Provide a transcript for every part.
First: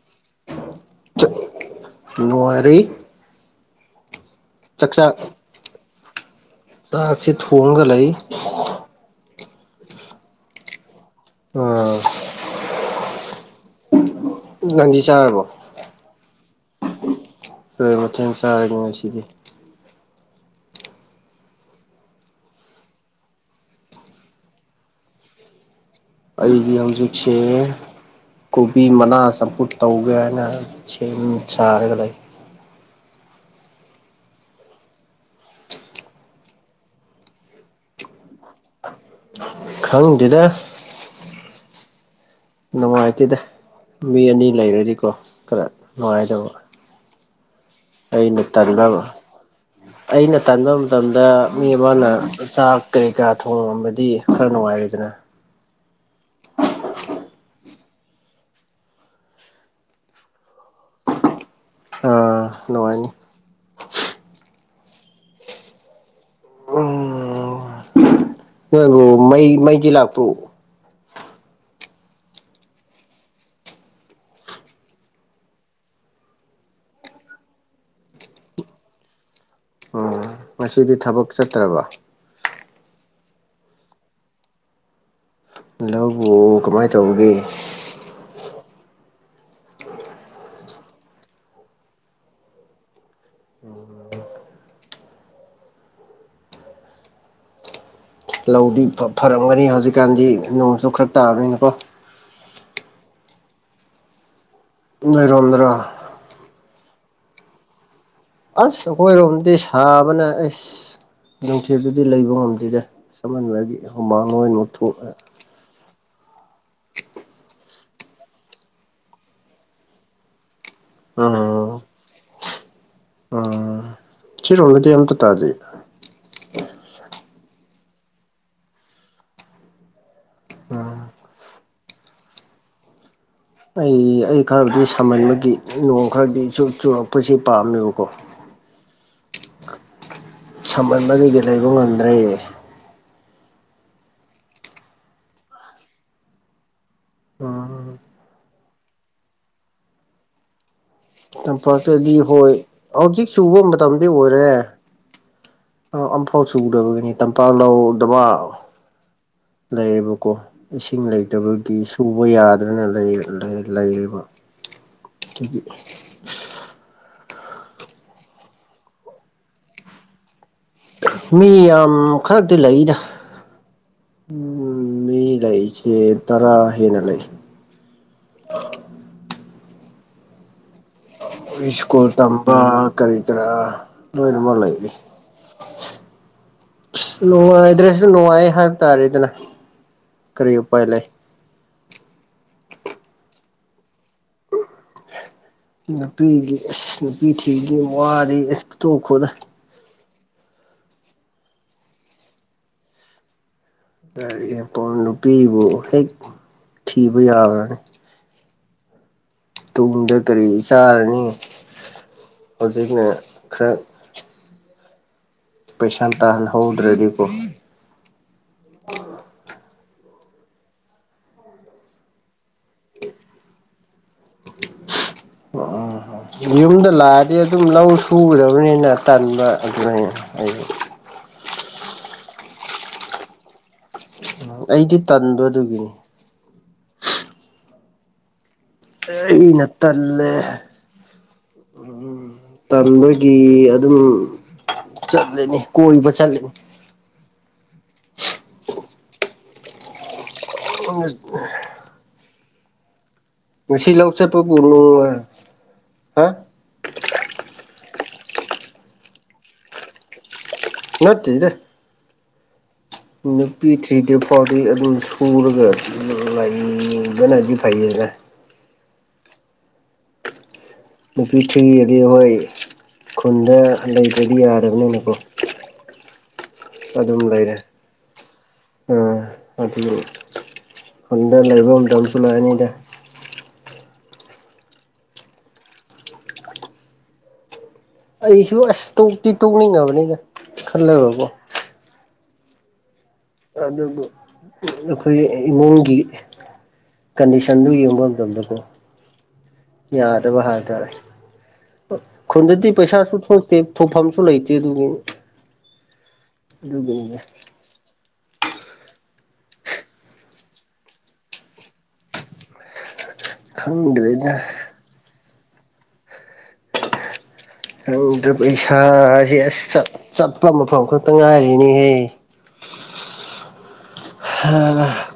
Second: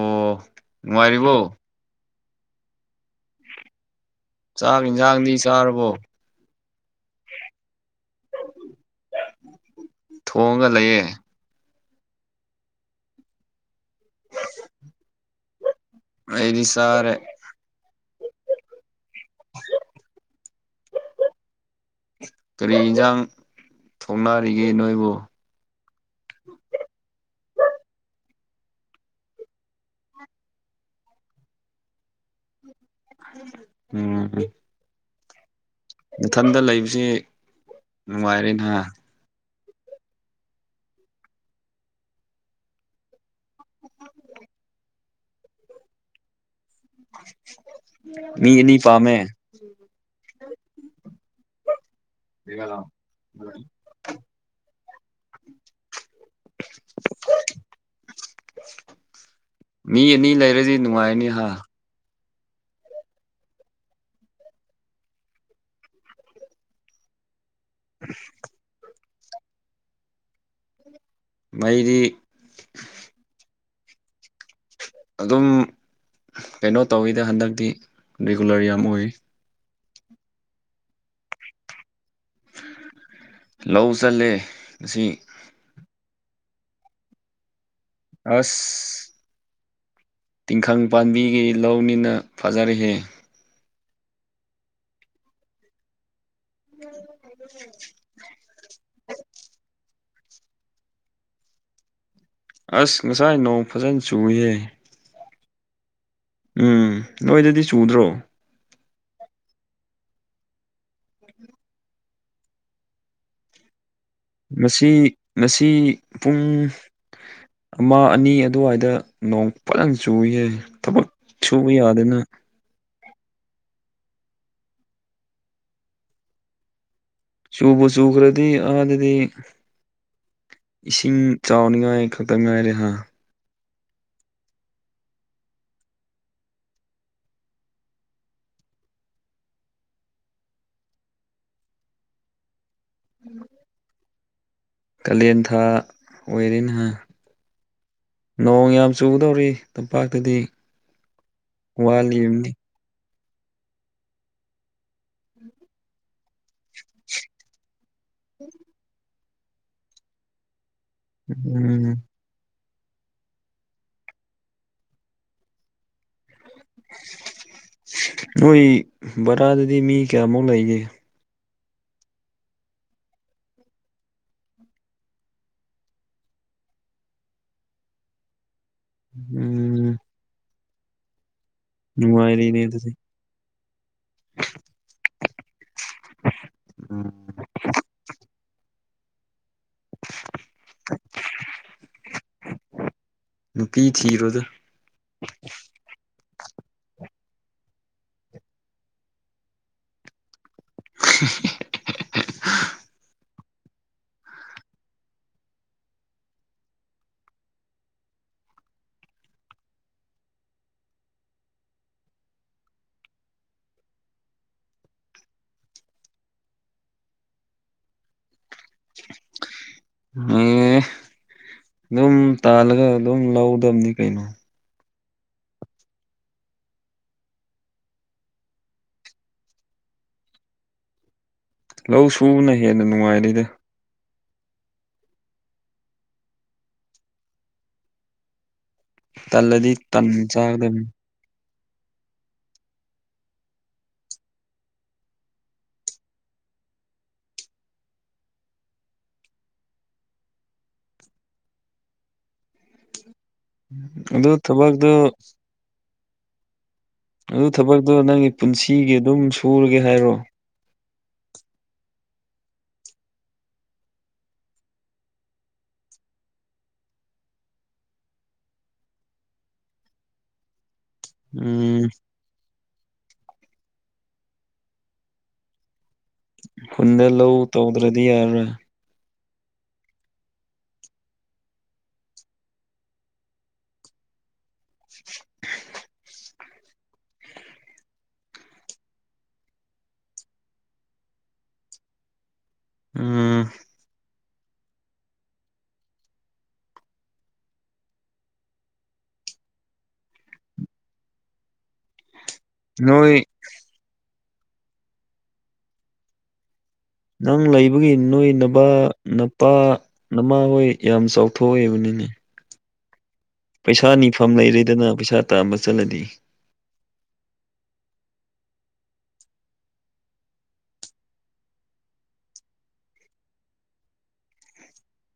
ꯑꯣ ꯅꯨꯡꯉꯥꯏꯔꯤꯕꯣ ꯅꯨꯡꯉꯥꯏꯔꯤ ꯆꯥꯛ ꯆꯥꯛꯆꯥꯛ ꯌꯦꯟꯁꯥꯡꯗꯤ ꯆꯥꯔꯕꯣ ꯆꯥꯛꯁꯦ ꯊꯣꯡꯉꯒ ꯂꯩ ꯊꯣꯡꯉ ꯂꯩꯌꯦ ꯑ ꯅꯪꯗꯤ ꯆꯥꯔꯕꯣ ꯑꯩꯗꯤ ꯆꯥꯔꯦ ꯀꯔꯤ ꯃꯊꯦꯜ ꯆꯥꯔꯒꯦ ꯉꯁꯤꯗꯤ [inaudible] ꯀꯔꯤ ꯏꯟꯖꯥꯡ ꯊꯣꯡꯅꯔꯤꯒꯦ ꯅꯣꯏꯕꫭ ꯑꯩꯗꯤ ꯍꯧꯖꯤꯛꯁꯦ ꯀꯣꯕꯤ ꯃꯅꯥ ꯆꯝꯐꯨꯠ ꯇꯧꯒꯦ ꯍꯥꯏꯅ ꯁꯦꯝ ꯁꯥꯔꯒ ꯂꯩ ꯎꯝ ꯅꯊꯟꯗ ꯂꯩꯕꯁ‌ꯦ ꯅꯨꯡꯉꯥꯏꯔꯦ ꯅ‌ꯦ ꯍꯥ ꯈꯪꯗꯦꯗ ꯅꯨꯡꯉꯥꯏꯇꯦꯗ ꯃꯤ ꯑꯅꯤ ꯂꯩꯔꯗꯤꯀꯣ ꯈꯔ ꯅꯨꯡꯉꯥꯏꯗꫭꯕ ꯃꯤ ꯑꯅꯤ ꯇꯟꯕ ꯄꯥꯝꯃꯦ ꯑꯩꯅ ꯇꯟꯕ ꯃꯇꯝꯗ ꯃꯤ ꯑꯃꯅ ꯆꯥꯛ ꯀꯔꯤ ꯀꯥ ꯊꯣꯡꯉꯝꯃꯗꯤ ꯈꯔ ꯅꯨꯡꯉꯥꯏꯔ‌ꯦꯗꯅ [unintelligible] ꯃꯤ ꯑꯅꯤ ꯂꯩꯔꯗꯤ ꯅꯨꯡꯉꯥꯏꯅꯤ ꯍꯥ ꯑꯁ ꯅꯨꯡꯉꯥꯏꯅꯤ ꯎꯝ [unintelligible] ꯅꯣꯏꯕꯨ ꯃꯩ ꯃꯩꯗꯤ ꯂꯥꯛꯄ꯭ꯔꫭ ꯃꯩꯗꯤ ꯑꯗꯨꯝ ꯀꯩꯅꯣ ꯇꯧꯋꯤꯗ ꯍꯟꯗꯛꯇꯤ ꯔꯤꯒꯨꯂꯔ ꯌꯥꯝ ꯑꯣꯏꯔꯤ ꯑꯣ ꯉꯁꯤꯗꯤ ꯊꯕꯛ ꯆꯠꯇ꯭ꯔꯕ ꯂꯧ ꯆꯜꯂꯦ ꯉꯁꯤ ꯂꯧꯕꯨ ꯀꯃꯥꯏꯟ ꯇꯧꯕꯒꯦ ꯑꯁ ꯇꯤꯡꯈꯪ ꯄꯥꯝꯕꯤꯒꯤ ꯂꯧꯅꯤꯅ ꯐꯖꯔ‌ꯦꯍꯦ ꯎꯝ [unintelligible] ꯂꯧꯗꯤ ꯐ-ꯐꯔꯝꯒꯅꯤ ꯍꯧꯖꯤꯛꯀꯥꯟꯗꯤ ꯅꯣꯡꯁꯨ ꯈꯔ ꯇꯥꯕꯅꯤꯅꯀꯣ ꯑꯁ ꯉꯁꯥꯏ ꯅꯣꯡ ꯐꯖꯟ ꯆꯨꯏꯌꯦ ꯅꯣꯏꯔꫭꯝꯗꯔꫭ ꯎꯝ ꯅꯣꯏꯗꯗꯤ ꯆꯨꯗ꯭ꯔꯣ ꯑꯁ ꯑꯈꯣꯏꯔꯣꯝꯗꯤ ꯁꯥꯕꯅ ꯑꯁ ꯅꯨꯡꯊꯤꯗꯗꯤ ꯂꯩꯕ ꯉꯝꯗꯦꯗ ꯁꯃꯜꯂꯗꯤ ꯉꯁꯤ ꯉꯁꯤ ꯄꯨꯡ ꯑꯃ ꯑꯅꯤ ꯑꯗꯨꯋꯥꯏꯗ ꯅꯣꯡ ꯐꯖꯟ ꯆꯨꯏꯍ‌ꯦ ꯑꯥ ꯇꯨꯕ ꯌꯥꯗꯅ ꯎꯝ ꯁꯤꯔꯣꯝꯗꯗꯤ ꯑꯝꯇ ꯇꯥꯗ‌ꯦ ꯆꯨꯕꯨ ꯆꯨꯈ꯭ꯔꯗꯤ ꯑꯥꯗꯗꯤ ꯎꯝ ꯏꯁꯤꯡ ꯆꯥꯎꯅꯤꯉꯥꯏ ꯈꯛꯇ ꯉꯥꯏꯔꯦ ꯍꯥꯥ ꯑꯩ ꯑꯩ ꯈꯔꯗꯤ ꯁꯥꯃꯟꯕꯒꯤ ꯅꯣꯡ ꯈꯔꯗꯤ ꯆꯨ ꯆꯨꯔꯛꯄꯁꯤ ꯄꯥꯝꯃꯦꯕꯀꯣ ꯁꯥꯃꯟꯕꯖꯤꯗ ꯂꯩꯕ ꯉꯝꯗ꯭ꯔꯦ ꯎꯝ ꯀꯂꯦꯟ ꯊꯥ ꯑꯣꯏꯔ‌ꯦꯅ‌ꯦ ꯍꯥ ꯑꯣ ꯅꯣꯡ ꯌꯥꯝ ꯆꯨꯒꯗꯧꯔꯤ ꯇꯝꯄꯥꯛꯇꯗꯤ ꯇꯝꯄꯥꯛꯇꯗꯤ ꯍꯣꯏ ꯋꯥꯠꯂꯤꯕꯅꯤ ꯍꯧꯖꯤꯛ ꯆꯨꯕ ꯃꯇꯝꯗꯤ ꯑꯣꯏꯔꯦ [unintelligible] ꯑꯧ ꯑꯝꯐꯥꯎ ꯆꯨꯗꯕꯒꯤꯅꯤ ꯇꯝꯄꯥꯛ ꯂꯧ ꯎꯗꯕ ꯂꯩꯌꯦꯕꯀꯣ ꯏꯁꯤꯡ ꯎꯝ ꯂꯩꯇꯕꯒꯤꯁꯨ ꯕ ꯌꯥꯗꯗꯅ ꯂꯩꯌꯦ ꯂꯩ ꯂꯩꯔꯤꯕ ꯑꯗꯨꯒꯤ ꯅꯣꯏ ꯕꯔꯥꯗꯗꯤ ꯃꯤ ꯀꯌꯥꯃꯨꯛ ꯂꯩꯒꯦ ꯃꯤ ꯌꯥꯝ ꯈꯔꯛꯗꯤ ꯂꯩꯗ ꯎꯝ ꯃꯤ ꯂꯩꯇꯦ ꯇꯔꯥ ꯍꯦꯟꯅ ꯂꯩ [unintelligible] ꯎꯝ ꯈꯣꯏ ꯁ꯭ꯀꯨꯜ ꯇꯝꯕ ꯅꯨꯡꯉꯥꯏꯔꯤꯅꯦ ꯑꯗꯨꯗꯤ ꯀꯔꯤ ꯀꯔꯥ ꯅꯣꯏꯗ ꯑꯃ ꯂꯩꯔꯤ ꯑꯁ ꯅꯨꯡꯉꯥꯏꯗ꯭ꯔꯦ ꯑꯗꯨꯝ ꯅꯨꯡꯉꯥꯏ ꯍꯥꯏꯕ ꯇꯥꯔꯦꯗꯅ ꯀꯔꯤ ꯎꯄꯥꯏ ꯂꯩ ꯅꯨꯄꯤ ꯊꯤꯔꯣꯗ ꯅꯨꯄꯤꯒꯤ ꯑꯁ ꯅꯨꯄꯤ ꯊꯤꯒꯤꯝ ꯋꯥꯗꯤ ꯇꯣꯛꯈꯣꯗ [unintelligible] [unintelligible] ꯅꯨꯄꯤꯕꯨ ꯍꯦꯛ ꯊꯤꯕ ꯌꯥꯕ꯭ꯔꯅꯦ ꯇꯨꯡꯗ ꯀꯔꯤ ꯆꯥꯔꯅꯤ ꯍꯧꯖꯤꯛꯅ ꯈꯔ ꯄꯩꯁꯥ ꯇꯥꯜꯍꯧꯗ꯭ꯔꯗꯤꯀꯣ [unintelligible] ꯑꯗꯨꯝ ꯇꯥꯜꯂꯒ ꯑꯗꯨꯝ ꯂꯧꯒꯗꯕꯅꯤ ꯀꯩꯅꯣ ꯑꯣ ꯑꯥ ꯌꯨꯝꯗ ꯂꯥꯛꯑꯗꯤ ꯑꯗꯨꯝ ꯂꯧ ꯁꯨꯒꯗꯕꯅꯤꯅ ꯇꯟꯕ ꯑꯗꯨꯃꯥꯏꯅ ꯑꯩ ꯂꯧ ꯁꯨꯕꯅ ꯍꯦꯟꯅ ꯅꯨꯡꯉꯥꯏꯔꯤꯗ ꯎꯝ ꯑꯩꯗꯤ ꯇꯟꯕ ꯑꯗꯨꯒꯤꯅꯤ ꯑꯩꯅ ꯇꯜꯂꯗꯤ ꯇꯟ ꯇꯜꯂꯦ ꯆꯥꯒꯗꯕꯅꯤ ꯇꯜꯕꯒꯤ ꯑꯗꯨꯝ ꯆꯠꯂꯤꯅꯤ ꯀꯣꯏꯕ ꯆꯠꯂꯤꯅꯤ [unintelligible] ꯉꯁꯤ ꯂꯧ ꯑꯗꯨ ꯆꯠꯄꯕꯨ ꯊꯕꯛꯇꯣ ꯅꯨꯡꯉꯥ ꯑꯗꯨ ꯊꯕꯛꯇꯣ ꯅꯪꯒꯤ ꯄꯨꯟꯁꯤꯒꯤ ꯑꯗꯨꯝ ꯁꯨꯔꯒꯦ ꯍꯥꯏꯔꯣ ꯅꯠꯇꯦꯗ ꯅꯨꯄꯤ ꯊ꯭ꯔꯤꯗ꯭ꯔꯤ ꯐꯥꯎꯗꯤ ꯑꯗꯨꯝ ꯁꯨꯔꯒ ꯂꯩꯕꯅꯗꯤ ꯐꯩꯌꯦꯅ ꯅꯨꯄꯤ ꯎꯝ ꯊꯤꯔꯗꯤ ꯍꯣꯏ ꯈꯨꯟꯗ ꯂꯩꯇ꯭ꯔꯗꯤ ꯌꯥꯗꯕꯅꯤꯅꯀꯣ ꯈꯨꯟꯗ ꯂꯧ ꯇꯧꯗ꯭ꯔꯗꯤ ꯌꯥꯔ꯫ ꯑꯥ ꯑꯗꯨ ꯈꯨꯟꯗ ꯂꯩꯕ ꯃꯇꯝꯁꯨ ꯂꯥꯛꯑꯅꯤꯗ꯫ [unintelligible] ꯑꯩꯁꯨ ꯑꯁ ꯇꯣꯛꯇꯤ ꯇꯣꯛꯅꯤꯡꯉꯕꯅꯤꯅ ꯈꯜꯂꯒꯀꯣ꯫ ꯑ ꯑꯗꯨꯕꯨ ꯑꯈꯣꯏꯒꯤ ꯏꯃꯨꯡꯒꯤ ꯀꯟꯗꯤꯁꯟꯗꯨ ꯌꯦꯡꯕ ꯃꯇꯝꯗꯀꯣ꯫ ꯌꯥꯗꯕ ꯍꯥꯏꯇꯥꯔꯦ꯫ ꯈꯨꯟꯗꯗꯤ ꯅꯣꯏ ꯄꯩꯁꯥꯁꯨ ꯊꯣꯛꯇꯦ ꯊꯣꯛꯐꯝꯁꯨ ꯂꯩꯇꯦ ꯑꯗꯨꯒꯤ꯫ ꯑꯗꯨꯒꯤꯅꯤ꯫ ꯅꯪ ꯂꯩ ꯕꯒꯤ ꯅꯣꯏ ꯅꯕꯥ ꯅꯄꯥ ꯅꯃꯥꯍꯣꯏ ꯌꯥꯝ ꯆꯥꯎꯊꯣꯛꯏꯕꯅꯤꯅꯦ꯫ ꯄꯩꯁꯥ ꯅꯤꯐꯝ ꯈꯪꯗ꯭ꯔꯦꯗ ꯂꯩꯔꯦꯗꯅ ꯄꯩꯁꯥ ꯇꯥꯝꯕ ꯆꯠꯂꯗꯤ꯫ ꯈꯪꯗ꯭ꯔ ꯄꯩꯁꯥꯁꯦ ꯑꯁ ꯆꯠ ꯆꯠꯄ ꯃꯐꯝ ꯈꯛꯇ ꯉꯥꯏꯔꯤꯅꯤꯍꯦ꯫ ꯍꯥ꯫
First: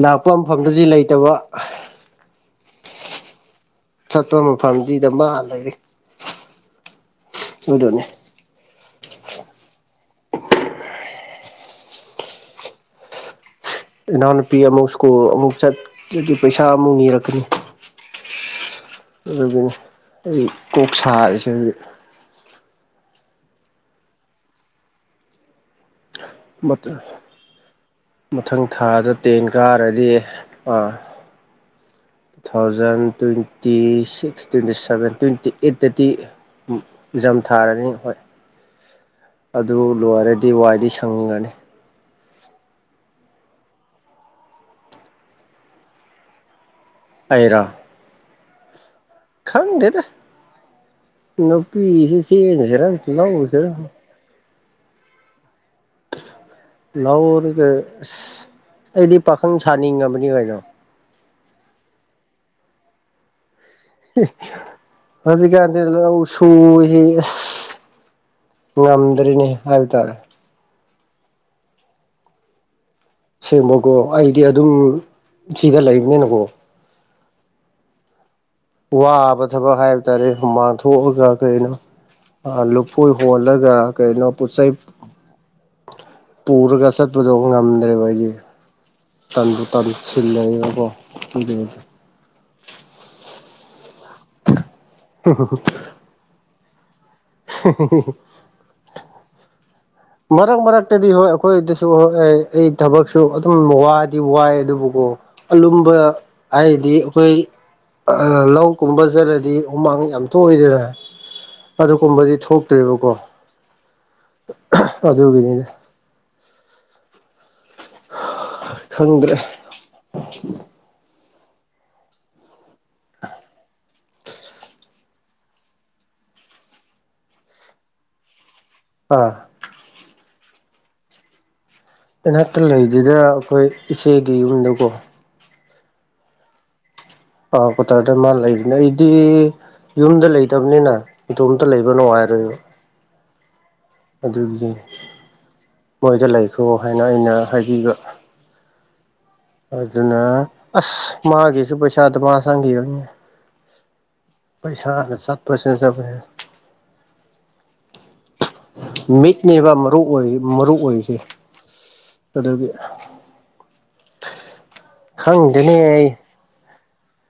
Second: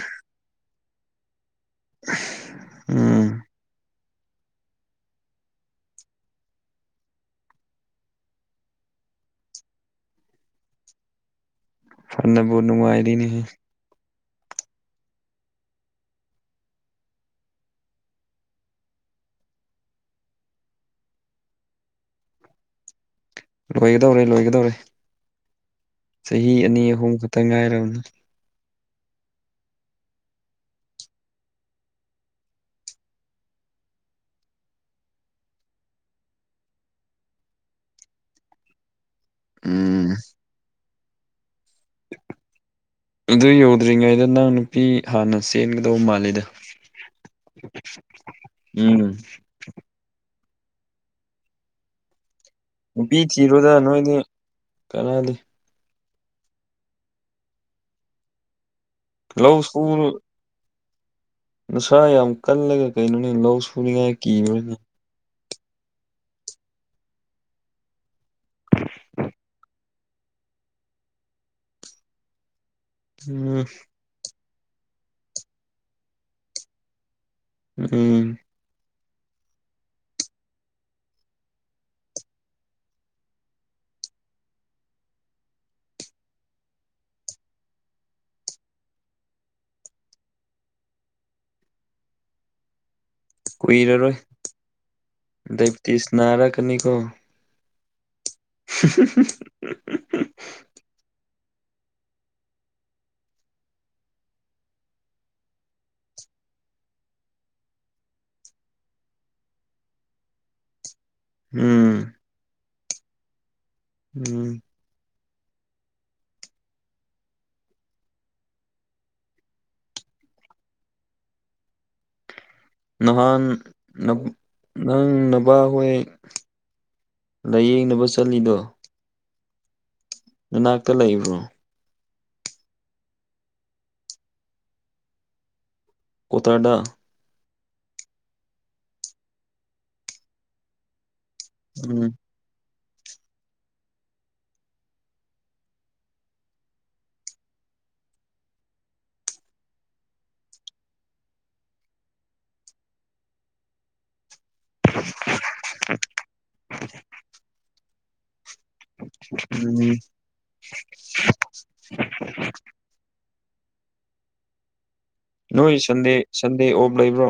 ꯅꯥꯛꯄ ꯃꯐꯝꯗꯗꯤ ꯂꯩꯇꯕ꯫ [unintelligible] ꯆꯠꯄ ꯃꯐꯝꯗꯤ ꯗꯃꯥ ꯂꯩꯔꯤ꯫ ꯑꯗꯨꯅꯦ꯫ ꯐꯟꯅꯕꯨ ꯅꯨꯡꯉꯥꯏꯔꯤꯅꯤ ꯍꯦ꯫ ꯏꯅꯥꯎꯅꯨꯄꯤ ꯑꯃꯨꯛ ꯁ꯭ꯀꯨꯜ ꯑꯃꯨꯛ ꯆꯠꯗꯤ ꯄꯩꯁꯥ ꯑꯃꯨꯛ ꯅꯤꯔꯛꯀꯅꯤ꯫ ꯑꯗꯨꯒꯤꯅꯤ ꯑꯩ ꯀꯣꯛ ꯁꯥꯔꯤꯁꯦ [inaudible] ꯂꯣꯏꯒꯗꯧꯔꯦ ꯂꯣꯏꯒꯗꯧꯔꯦ ꯆꯍꯤ ꯑꯅꯤ ꯑꯍꯨꯝ ꯈꯛꯇꯪ ꯉꯥꯏꯔꯕꯅꯤ꯫ ꯃꯊꯪ ꯊꯥꯗ ꯇꯦꯟ ꯀꯥꯔꯗꯤ ꯑꯥ꯫ Thousand twenty six twenty seven twenty eight ꯗꯇꯤ ꯖꯝ ꯊꯥꯔꯅꯤ ꯍꯣꯏ ꯑꯗꯨ ꯎꯝ ꯂꯣꯏꯔꯗꯤ ꯋꯥꯏꯗꯤ ꯁꯪꯉꯅꯤ꯫ [unintelligible] ꯑꯗꯨ ꯌꯧꯗ꯭ꯔꯤꯉꯩꯗ ꯅꯪ ꯅꯨꯄꯤ ꯍꯥꯟꯅ ꯆꯦꯟꯒꯗꯧꯕ ꯃꯥꯜꯂꯤꯗ꯫ ꯑꯩꯔꯣ [unintelligible] ꯈꯪꯗꯦꯗ ꯅꯨꯄꯤꯁꯤ ꯆꯦꯟ ꯅꯨꯄꯤ ꯊꯤꯔꯣꯗ ꯅꯣꯏꯗꯤ ꯀꯅꯥꯗꯦ꯫ ꯂꯧꯔꯒ ꯑꯁ ꯑꯩꯗꯤ ꯄꯥꯈꯪ ꯂꯧ ꯁꯨ ꯁꯥꯅꯤꯡꯉꯕꯅꯤ ꯀꯩꯅꯣ꯫ ꯅꯁꯥ ꯌꯥꯝ ꯀꯜꯂꯒ ꯀꯩꯅꯣꯅꯤ ꯂꯧ ꯁꯨꯅꯤꯡꯉꯥꯏ ꯀꯤꯕ꯭ꯔꫭꯅꯦ꯫ ꯍꯧꯖꯤꯛꯀꯥꯟꯗꯤ ꯂꯧ ꯁꯨꯕꯥꯁꯤ ꯑꯁ ꯉꯝꯗ꯭ꯔꯦꯅꯦ꯫ ꯍꯥꯏꯕꯇꯥꯔꯦ꯫ ꯎꯝ ꯁꯦꯡꯕꯀꯣ ꯑꯩꯗꯤ ꯑꯗꯨꯝ ꯁꯤꯗ ꯂꯩꯕꯅꯤꯅꯀꯣ꯫ ꯎꯝ ꯋꯥꯕ ꯊꯕꯛ ꯍꯥꯏꯕ ꯇꯥꯔꯦ ꯍꯨꯃꯥꯡꯊꯣꯛꯑꯒ ꯀꯩꯅꯣ꯫ ꯑꯥ ꯂꯨꯐꯣꯏ ꯍꯣꯜꯂꯒ ꯀꯩꯅꯣ ꯄꯨꯠꯆꯩ ꯄꯨꯔꯒ ꯆꯠꯄꯗꯣ ꯉꯝꯗ꯭ꯔꯦꯕ ꯑꯩꯗꯤ꯫ ꯇꯟꯕꯨ ꯇꯥꯟꯁꯤꯜꯂꯛꯀꯣ [inaudible] ꯀꯨꯏꯔꯔꯣꯏ ꯗꯥꯏꯄꯇꯤꯁ ꯅꯥꯔꯛꯀꯅꯤꯀꯣ꯫ [unintelligible] [unintelligible] ꯃꯔꯛ ꯃꯔꯛꯇꯗꯤ ꯍꯣꯏ ꯑꯈꯣꯏꯗꯁꯨ ꯍꯣꯏ ꯑꯩ ꯊꯕꯛꯁꯨ ꯑꯗꯨꯝ ꯋꯥꯗꯤ ꯋꯥꯏ ꯑꯗꯨꯕꯨꯀꯣ꯫ ꯑꯥꯂꯨꯝꯕ ꯍꯥꯏꯗꯤ ꯑꯩꯈꯣꯏ ꯑꯥ ꯂꯧ ꯀꯨꯝꯕ ꯆꯠꯂꯗꯤ ꯍꯨꯃꯥꯡ ꯌꯥꯝ ꯊꯣꯛꯏꯗꯅꯥ ꯎꯝ ꯑꯗꯨꯀꯨꯝꯕꯗꯤ ꯊꯣꯛꯇ꯭ꯔꯦꯕꯀꯣ ꯎꯝ ꯑꯗꯨꯒꯤꯅꯤꯗ ꯈꯪꯗ꯭ꯔꯦ ꯅꯍꯥꯟ ꯅꯕꯨ ꯅꯪ ꯅꯕꯥ ꯍꯣꯏ ꯂꯌꯦꯡꯅꯕ ꯆꯠꯂꯤꯗꯣ ꯑꯥ ꯅꯅꯥꯛꯇ ꯂꯩꯕ꯭ꯔꯣ ꯏꯅꯥꯛꯇ ꯂꯩꯕꯗꯨꯗ ꯑꯩꯈꯣꯏ ꯏꯆꯦꯗꯤ ꯔꯨꯝꯂꯧꯀꯣ ꯀꯣꯇꯔꯗꯥ ꯑꯥ ꯀ꯭ꯋꯥꯇꯥꯔꯗ ꯃꯥ ꯂꯩꯕꯅꯦ ꯑꯩꯗꯤ ꯌꯨꯝꯗ ꯂꯩꯇꯕꯅꯤꯅ ꯏꯇꯣꯝꯇ ꯂꯩꯕ ꯎꯝ ꯅꯨꯡꯉꯥꯏꯔꯣꯏꯕ ꯑꯗꯨꯒꯤ ꯃꯣꯏꯗ ꯂꯩꯈ꯭ꯔꯣ ꯍꯥꯏꯅ ꯑꯩꯅ ꯍꯥꯏꯕꯤꯕ ꯑꯗꯨꯅ ꯑꯁ ꯃꯥꯒꯤꯁꯨ ꯄꯩꯁꯥ ꯗꯃꯥ ꯆꯪꯈꯤꯒꯅꯤ ꯄꯩꯁꯥꯅ ꯆꯠꯄ ꯆꯠꯄꯁꯤꯅꯥ [inaudible] ꯃꯤꯠꯅꯦꯕ ꯎꯝ ꯃꯔꯨ ꯑꯣꯏ ꯃꯔꯨ ꯑꯣꯏꯁꯦ ꯑꯗꯨꯒꯤ ꯅꯣꯏ ꯈꯪꯗꯦꯅꯦ ꯑꯩ ꯁꯟꯗꯦ ꯁꯟꯗꯦ ꯑꯣꯞ ꯂꯩꯕ꯭ꯔꯣ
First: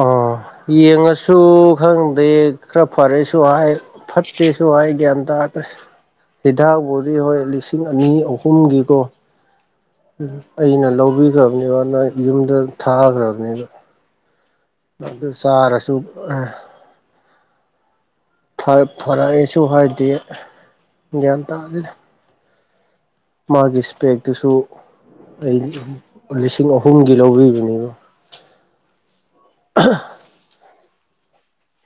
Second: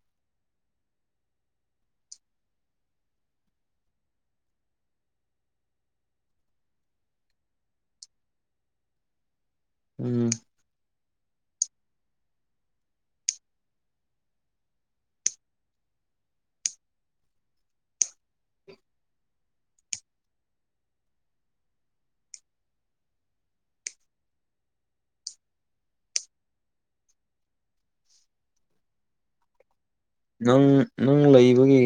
ꯑꯣ ꯌꯦꯡꯉꯁꯨ ꯈꯪꯗꯦ ꯈꯔ ꯐꯔꯦꯁꯨ ꯍꯥꯏ ꯐꯠꯇꯦꯁꯨ ꯍꯥꯏ ꯒ꯭ꯌꯟ ꯇꯥꯗꯦ ꯍꯤꯗꯥꯛꯄꯨꯗꯤ ꯍꯣꯏ ꯂꯤꯁꯤꯡ ꯑꯅꯤ ꯑꯍꯨꯝꯒꯤꯀꯣ ꯎꯝ ꯑꯩꯅ ꯂꯧꯕꯤꯈ꯭ꯔꯕꯅꯦꯕ ꯅꯣꯏ ꯌꯨꯝꯗ ꯊꯥꯒ꯭ꯔꯕꯅꯦꯕ ꯑꯗꯨ ꯆꯥꯔꯁꯨ ꯑꯥ ꯐꯥꯔꯦ ꯐꯔꯛꯏꯁꯨ ꯍꯥꯏꯗꯦ ꯒ꯭ꯌꯥꯟ ꯇꯥꯗꯦꯗꯥ ꯃꯥꯒꯤ ꯏꯁꯄꯦꯛꯇꯨꯁꯨ ꯑꯩ ꯂꯤꯁꯤꯡ ꯑꯍꯨꯝꯒꯤ ꯂꯧꯕꯤꯕꯅꯦꯕꯥ ꯑꯍ ꯅꯪ ꯅꯪ ꯂꯩꯕꯒꯤ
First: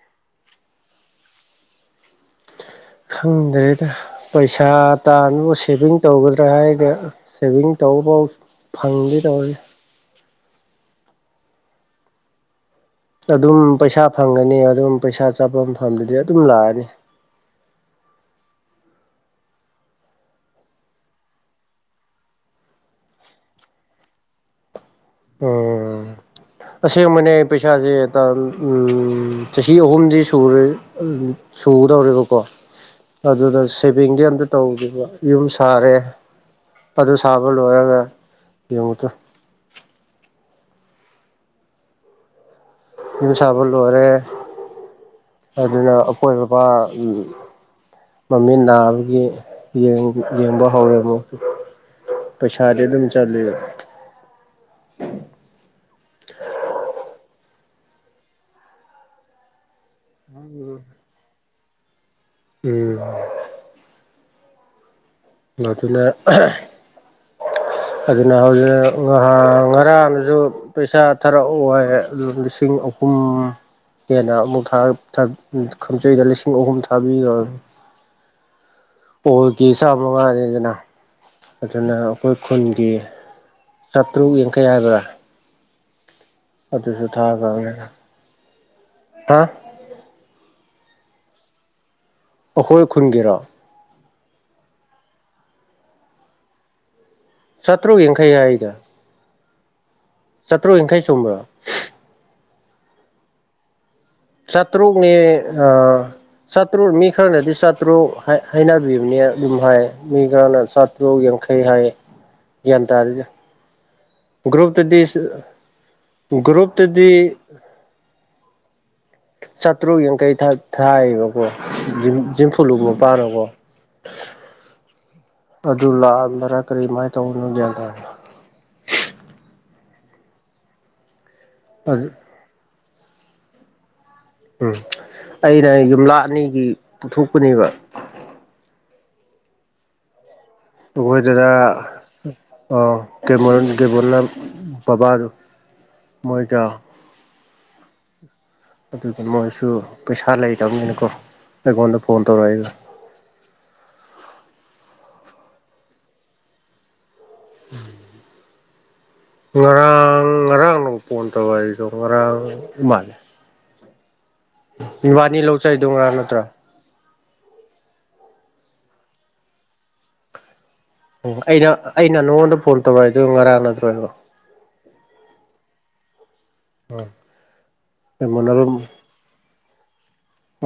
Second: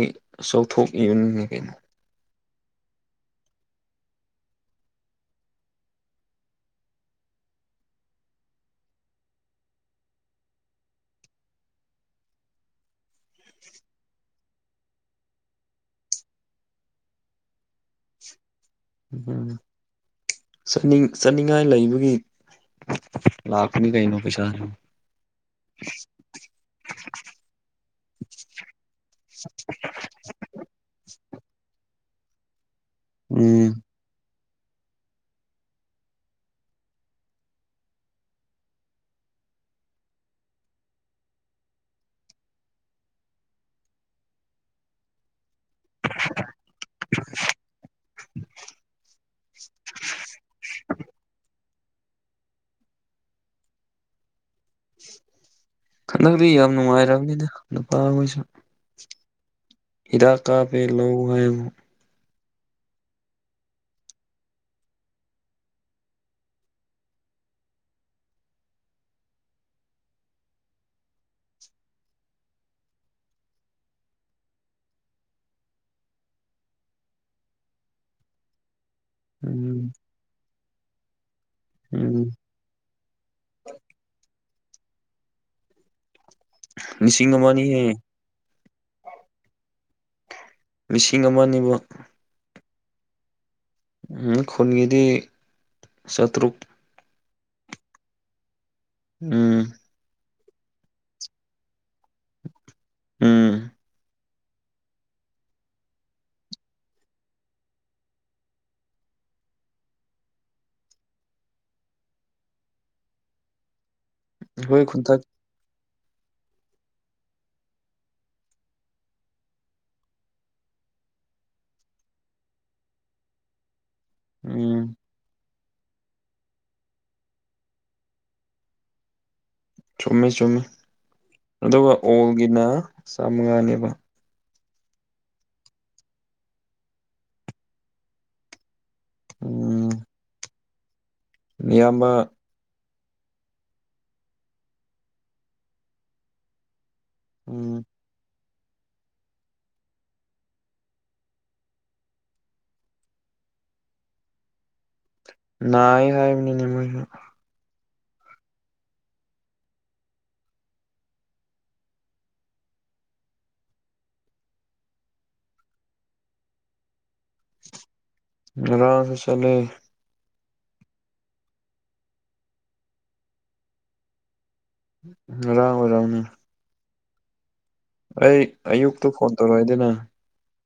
ꯆꯥꯎꯊꯣꯛ ꯏꯅꯤꯅꯦ ꯀꯩꯅꯣ ꯈꯪꯗꯦꯗ ꯄꯩꯁꯥ ꯇꯥꯟꯕꯨ ꯁꯦꯚꯤꯡ ꯇꯧꯒꯗ꯭ꯔꯥ ꯍꯥꯏꯔꯒ ꯁꯦꯚꯤꯡ ꯇꯧꯕꯕꯥꯎ ꯐꯪꯗꯦ ꯇꯧꯋꯦ ꯑꯗꯨꯝ ꯄꯩꯁꯥ ꯐꯪꯒꯅꯤ ꯑꯗꯨꯝ ꯄꯩꯁꯥ ꯆꯠꯄ ꯃꯐꯝꯗꯨꯗꯤ ꯑꯗꯨꯝ ꯂꯥꯛꯑꯅꯤ ꯎꯝ ꯆꯠꯅꯤꯡ ꯆꯠꯅꯤꯡꯉꯥꯏ ꯂꯩꯕꯒꯤ ꯂꯥꯛꯄꯅꯤ ꯀꯥꯏꯅꯣ ꯄꯩꯁꯥ ꯎꯝ ꯑꯁꯦꯡꯕꯅꯦ ꯄꯩꯁꯥꯁꯦ ꯇꯥꯟ ꯎꯝ ꯆꯍꯤ ꯑꯍꯨꯝꯗꯤ ꯁꯨꯔꯦ ꯑꯗꯨꯗꯨ ꯁꯨꯒꯗꯧꯔꯦꯕꯀꯣ ꯑꯗꯨꯗ ꯎꯝ ꯁꯤꯞ ꯕꯦꯡꯒꯤ ꯑꯝꯇ ꯇꯧꯗꯦꯕ ꯌꯨꯝ ꯁꯥꯔꯦ ꯑꯗꯨ ꯁꯥꯕ ꯂꯣꯏꯔꯒ ꯌꯦꯡꯉꯨꯇꯨ ꯌꯨꯝ ꯁꯥꯕ ꯂꯣꯏꯔꯦ ꯑꯗꯨꯅ ꯑꯈꯣꯏ ꯕꯕꯥ ꯎꯝ ꯃꯃꯤ ꯅꯥꯕꯒꯤ ꯌꯦꯡ ꯌꯦꯡꯕ ꯍꯧꯔꯦ ꯑꯃꯨꯛꯁꯨ ꯄꯩꯁꯥꯗꯤ ꯑꯗꯨꯝ ꯆꯠꯂꯤ ꯈꯟꯗꯛꯇꯤ ꯌꯥꯝ ꯅꯨꯡꯉꯥꯏꯔꯕꯅꯤꯗ ꯅꯨꯄꯥ ꯍꯣꯏꯁꯨ ꯍꯤꯗꯥꯛ ꯀꯞꯄꯦ ꯂꯧ ꯉꯥꯏ ꯑꯃꯨꯛ ꯎꯝ ꯃꯗꯨꯅꯥ ꯑꯗꯨꯅ ꯍꯧꯖꯤꯛ ꯉꯍꯥꯡ ꯉꯔꯥꯡꯗꯥꯖꯨ ꯄꯩꯁꯥ ꯊꯥꯔꯛꯑꯣ ꯍꯥꯏꯌꯦ ꯑꯗꯨ ꯂꯤꯁꯤꯡ ꯑꯍꯨꯝ ꯍꯦꯟꯅ ꯑꯃꯨꯛ ꯊꯥꯔꯛ ꯊꯥ ꯈꯣꯡꯆꯩꯗ ꯂꯤꯁꯤꯡ ꯑꯍꯨꯝ ꯊꯥꯕꯤꯒ꯭ꯔꯝꯅꯤ [inaudible] ꯄꯣꯜꯒꯤ ꯆꯥꯃ ꯉꯥꯏꯔꯦꯗꯅ ꯑꯗꯨꯅ ꯎꯝ ꯑꯩꯈꯣꯏ ꯈꯨꯟꯒꯤ ꯆꯥꯇ꯭ꯔꯨꯛ ꯌꯥꯡꯈꯩ ꯍꯥꯏꯕ꯭ꯔꯥ ꯑꯗꯨꯁꯨ ꯂꯤꯁꯤꯡ ꯑꯃꯅꯤ ꯍꯦ ꯊꯥꯈ꯭ꯔꯕꯅꯤꯅ ꯍꯥ ꯂꯤꯁꯤꯡ ꯑꯃ ꯅꯤꯕ ꯑꯩꯈꯣꯏ ꯈꯨꯟꯒꯤꯔꯣ ꯑꯝ ꯈꯨꯟꯒꯤꯗꯤ ꯆꯥꯇ꯭ꯔꯨꯛ ꯆꯥꯇ꯭ꯔꯨꯛ ꯌꯥꯡꯈꯩ ꯍꯥꯏꯌꯦꯗ ꯎꯝ ꯆꯥꯇ꯭ꯔꯨꯛ ꯌꯥꯡꯈꯩ ꯆꯨꯝꯕ꯭ꯔꯥ ꯎꯝ ꯆꯥꯇ꯭ꯔꯨꯛꯅꯦ ꯑꯥ ꯆꯥꯇ꯭ꯔꯨꯛ ꯃꯤ ꯈꯔꯅꯗꯤ ꯆꯥꯇ꯭ꯔꯨꯛ ꯍꯥꯏꯅꯕꯤꯕꯅꯦ ꯑꯗꯨꯝ ꯍꯥꯏ ꯃꯤ ꯈꯔꯅ ꯆꯥ ꯇ꯭ꯔꯨꯛ ꯌꯥꯡꯈꯩ ꯍꯥꯏꯌꯦ ꯒ꯭ꯌꯥꯟ ꯇꯥꯗꯦꯗ ꯑꯩꯈꯣꯏ ꯒ꯭ꯔꯨꯞꯇꯗꯤ ꯁꯤ ꯈꯨꯟꯊꯛ ꯒ꯭ꯔꯨꯞꯇꯗꯤ ꯆꯥꯇ꯭ꯔꯨꯛ ꯌꯥꯡꯈꯩ ꯊꯥꯏ ꯊꯥꯏꯌꯦꯕꯀꯣ ꯖꯤꯝꯐꯨꯂꯨꯞ ꯃꯥꯄꯥꯅꯀꯣ ꯎꯝ ꯑꯗꯨ ꯂꯥꯟꯕꯔꯥ ꯀꯔꯤꯃꯥꯏꯅ ꯇꯧꯕꯅꯣ ꯒ꯭ꯌꯥꯟ ꯇꯥꯗꯦ ꯆꯨꯝꯃꯤ ꯆꯨꯝꯃꯤ ꯑꯗꯨꯒ ꯑꯗꯨ ꯑꯣꯜꯒꯤꯅ ꯆꯥꯝꯃꯉꯥꯅꯦꯕ ꯎꯝ ꯑꯩꯅ ꯌꯨꯝꯂꯥꯛ ꯑꯅꯤꯒꯤ ꯄꯨꯊꯣꯛꯄꯅꯦꯕ ꯎꯝ ꯑꯩꯈꯣꯏꯗꯔꯥ ꯏꯌꯥꯝꯕ ꯑꯥ ꯗꯦꯃꯣꯔꯟ ꯗꯦꯕꯣꯅꯟ ꯕꯕꯥꯗꯣ ꯃꯣꯏꯒ ꯎꯝ ꯑꯗꯨꯒꯤ ꯃꯣꯏꯁꯨ ꯄꯩꯁꯥ ꯂꯩꯗꯝꯅꯤꯅꯀꯣ ꯑꯩꯉꯣꯟꯗ ꯐꯣꯟ ꯇꯧꯔꯛꯏ ꯅꯥꯥꯏ ꯍꯥꯏꯕꯅꯤꯅꯦ ꯃꯣꯏꯁꯨ [inaudible] ꯉꯔꯥꯡ ꯉꯔꯥꯡꯅ ꯐꯣꯟ ꯇꯧ ꯍꯥꯏꯗꯣ ꯉꯔꯥꯡ ꯃꯥꯜꯂꯦ ꯏꯕꯥꯅꯤ ꯂꯧ ꯆꯠꯂꯤꯗꯣ ꯉꯔꯥꯡ ꯅꯠꯇ꯭ꯔꯥ ꯉꯔꯥꯡ ꯆꯠꯂꯦ ꯎꯝ ꯑꯩꯅ ꯑꯩꯅ ꯅꯉꯣꯟꯗ ꯐꯣꯟ ꯇꯧꯔꯛꯏꯗꯨ ꯉꯔꯥꯡ ꯅꯠꯇ꯭ꯔꯣ ꯑꯩꯕꯣ ꯉꯔꯥꯡ ꯑꯣꯢꯔꯝꯅꯤ ꯑꯥ ꯑꯩ ꯑꯌꯨꯛꯇꯨ ꯐꯣꯟ ꯇꯧꯔꯛꯏꯗꯅ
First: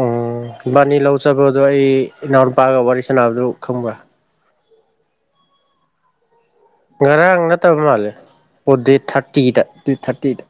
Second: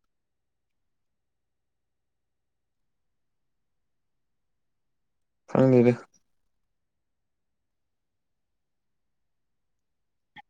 ꯎꯝ ꯏꯕꯥꯅꯤ ꯂꯧ ꯆꯠꯄꯗꯣ ꯑꯩ ꯏꯅꯥꯎ ꯅꯨꯄꯥꯒ ꯋꯥꯔꯤ ꯁꯥꯟꯅꯕꯗꯨ ꯈꯪꯕ꯭ꯔꯥ ꯈꯪꯉꯤꯅꯦ ꯉꯔꯥꯡ ꯅꯠꯇꯕ ꯃꯥꯜꯂꯦ ꯑꯣ ꯗꯦꯠ ꯊꯥꯔꯇꯤꯗ ꯗꯦꯠ ꯊꯥꯔꯇꯤꯗ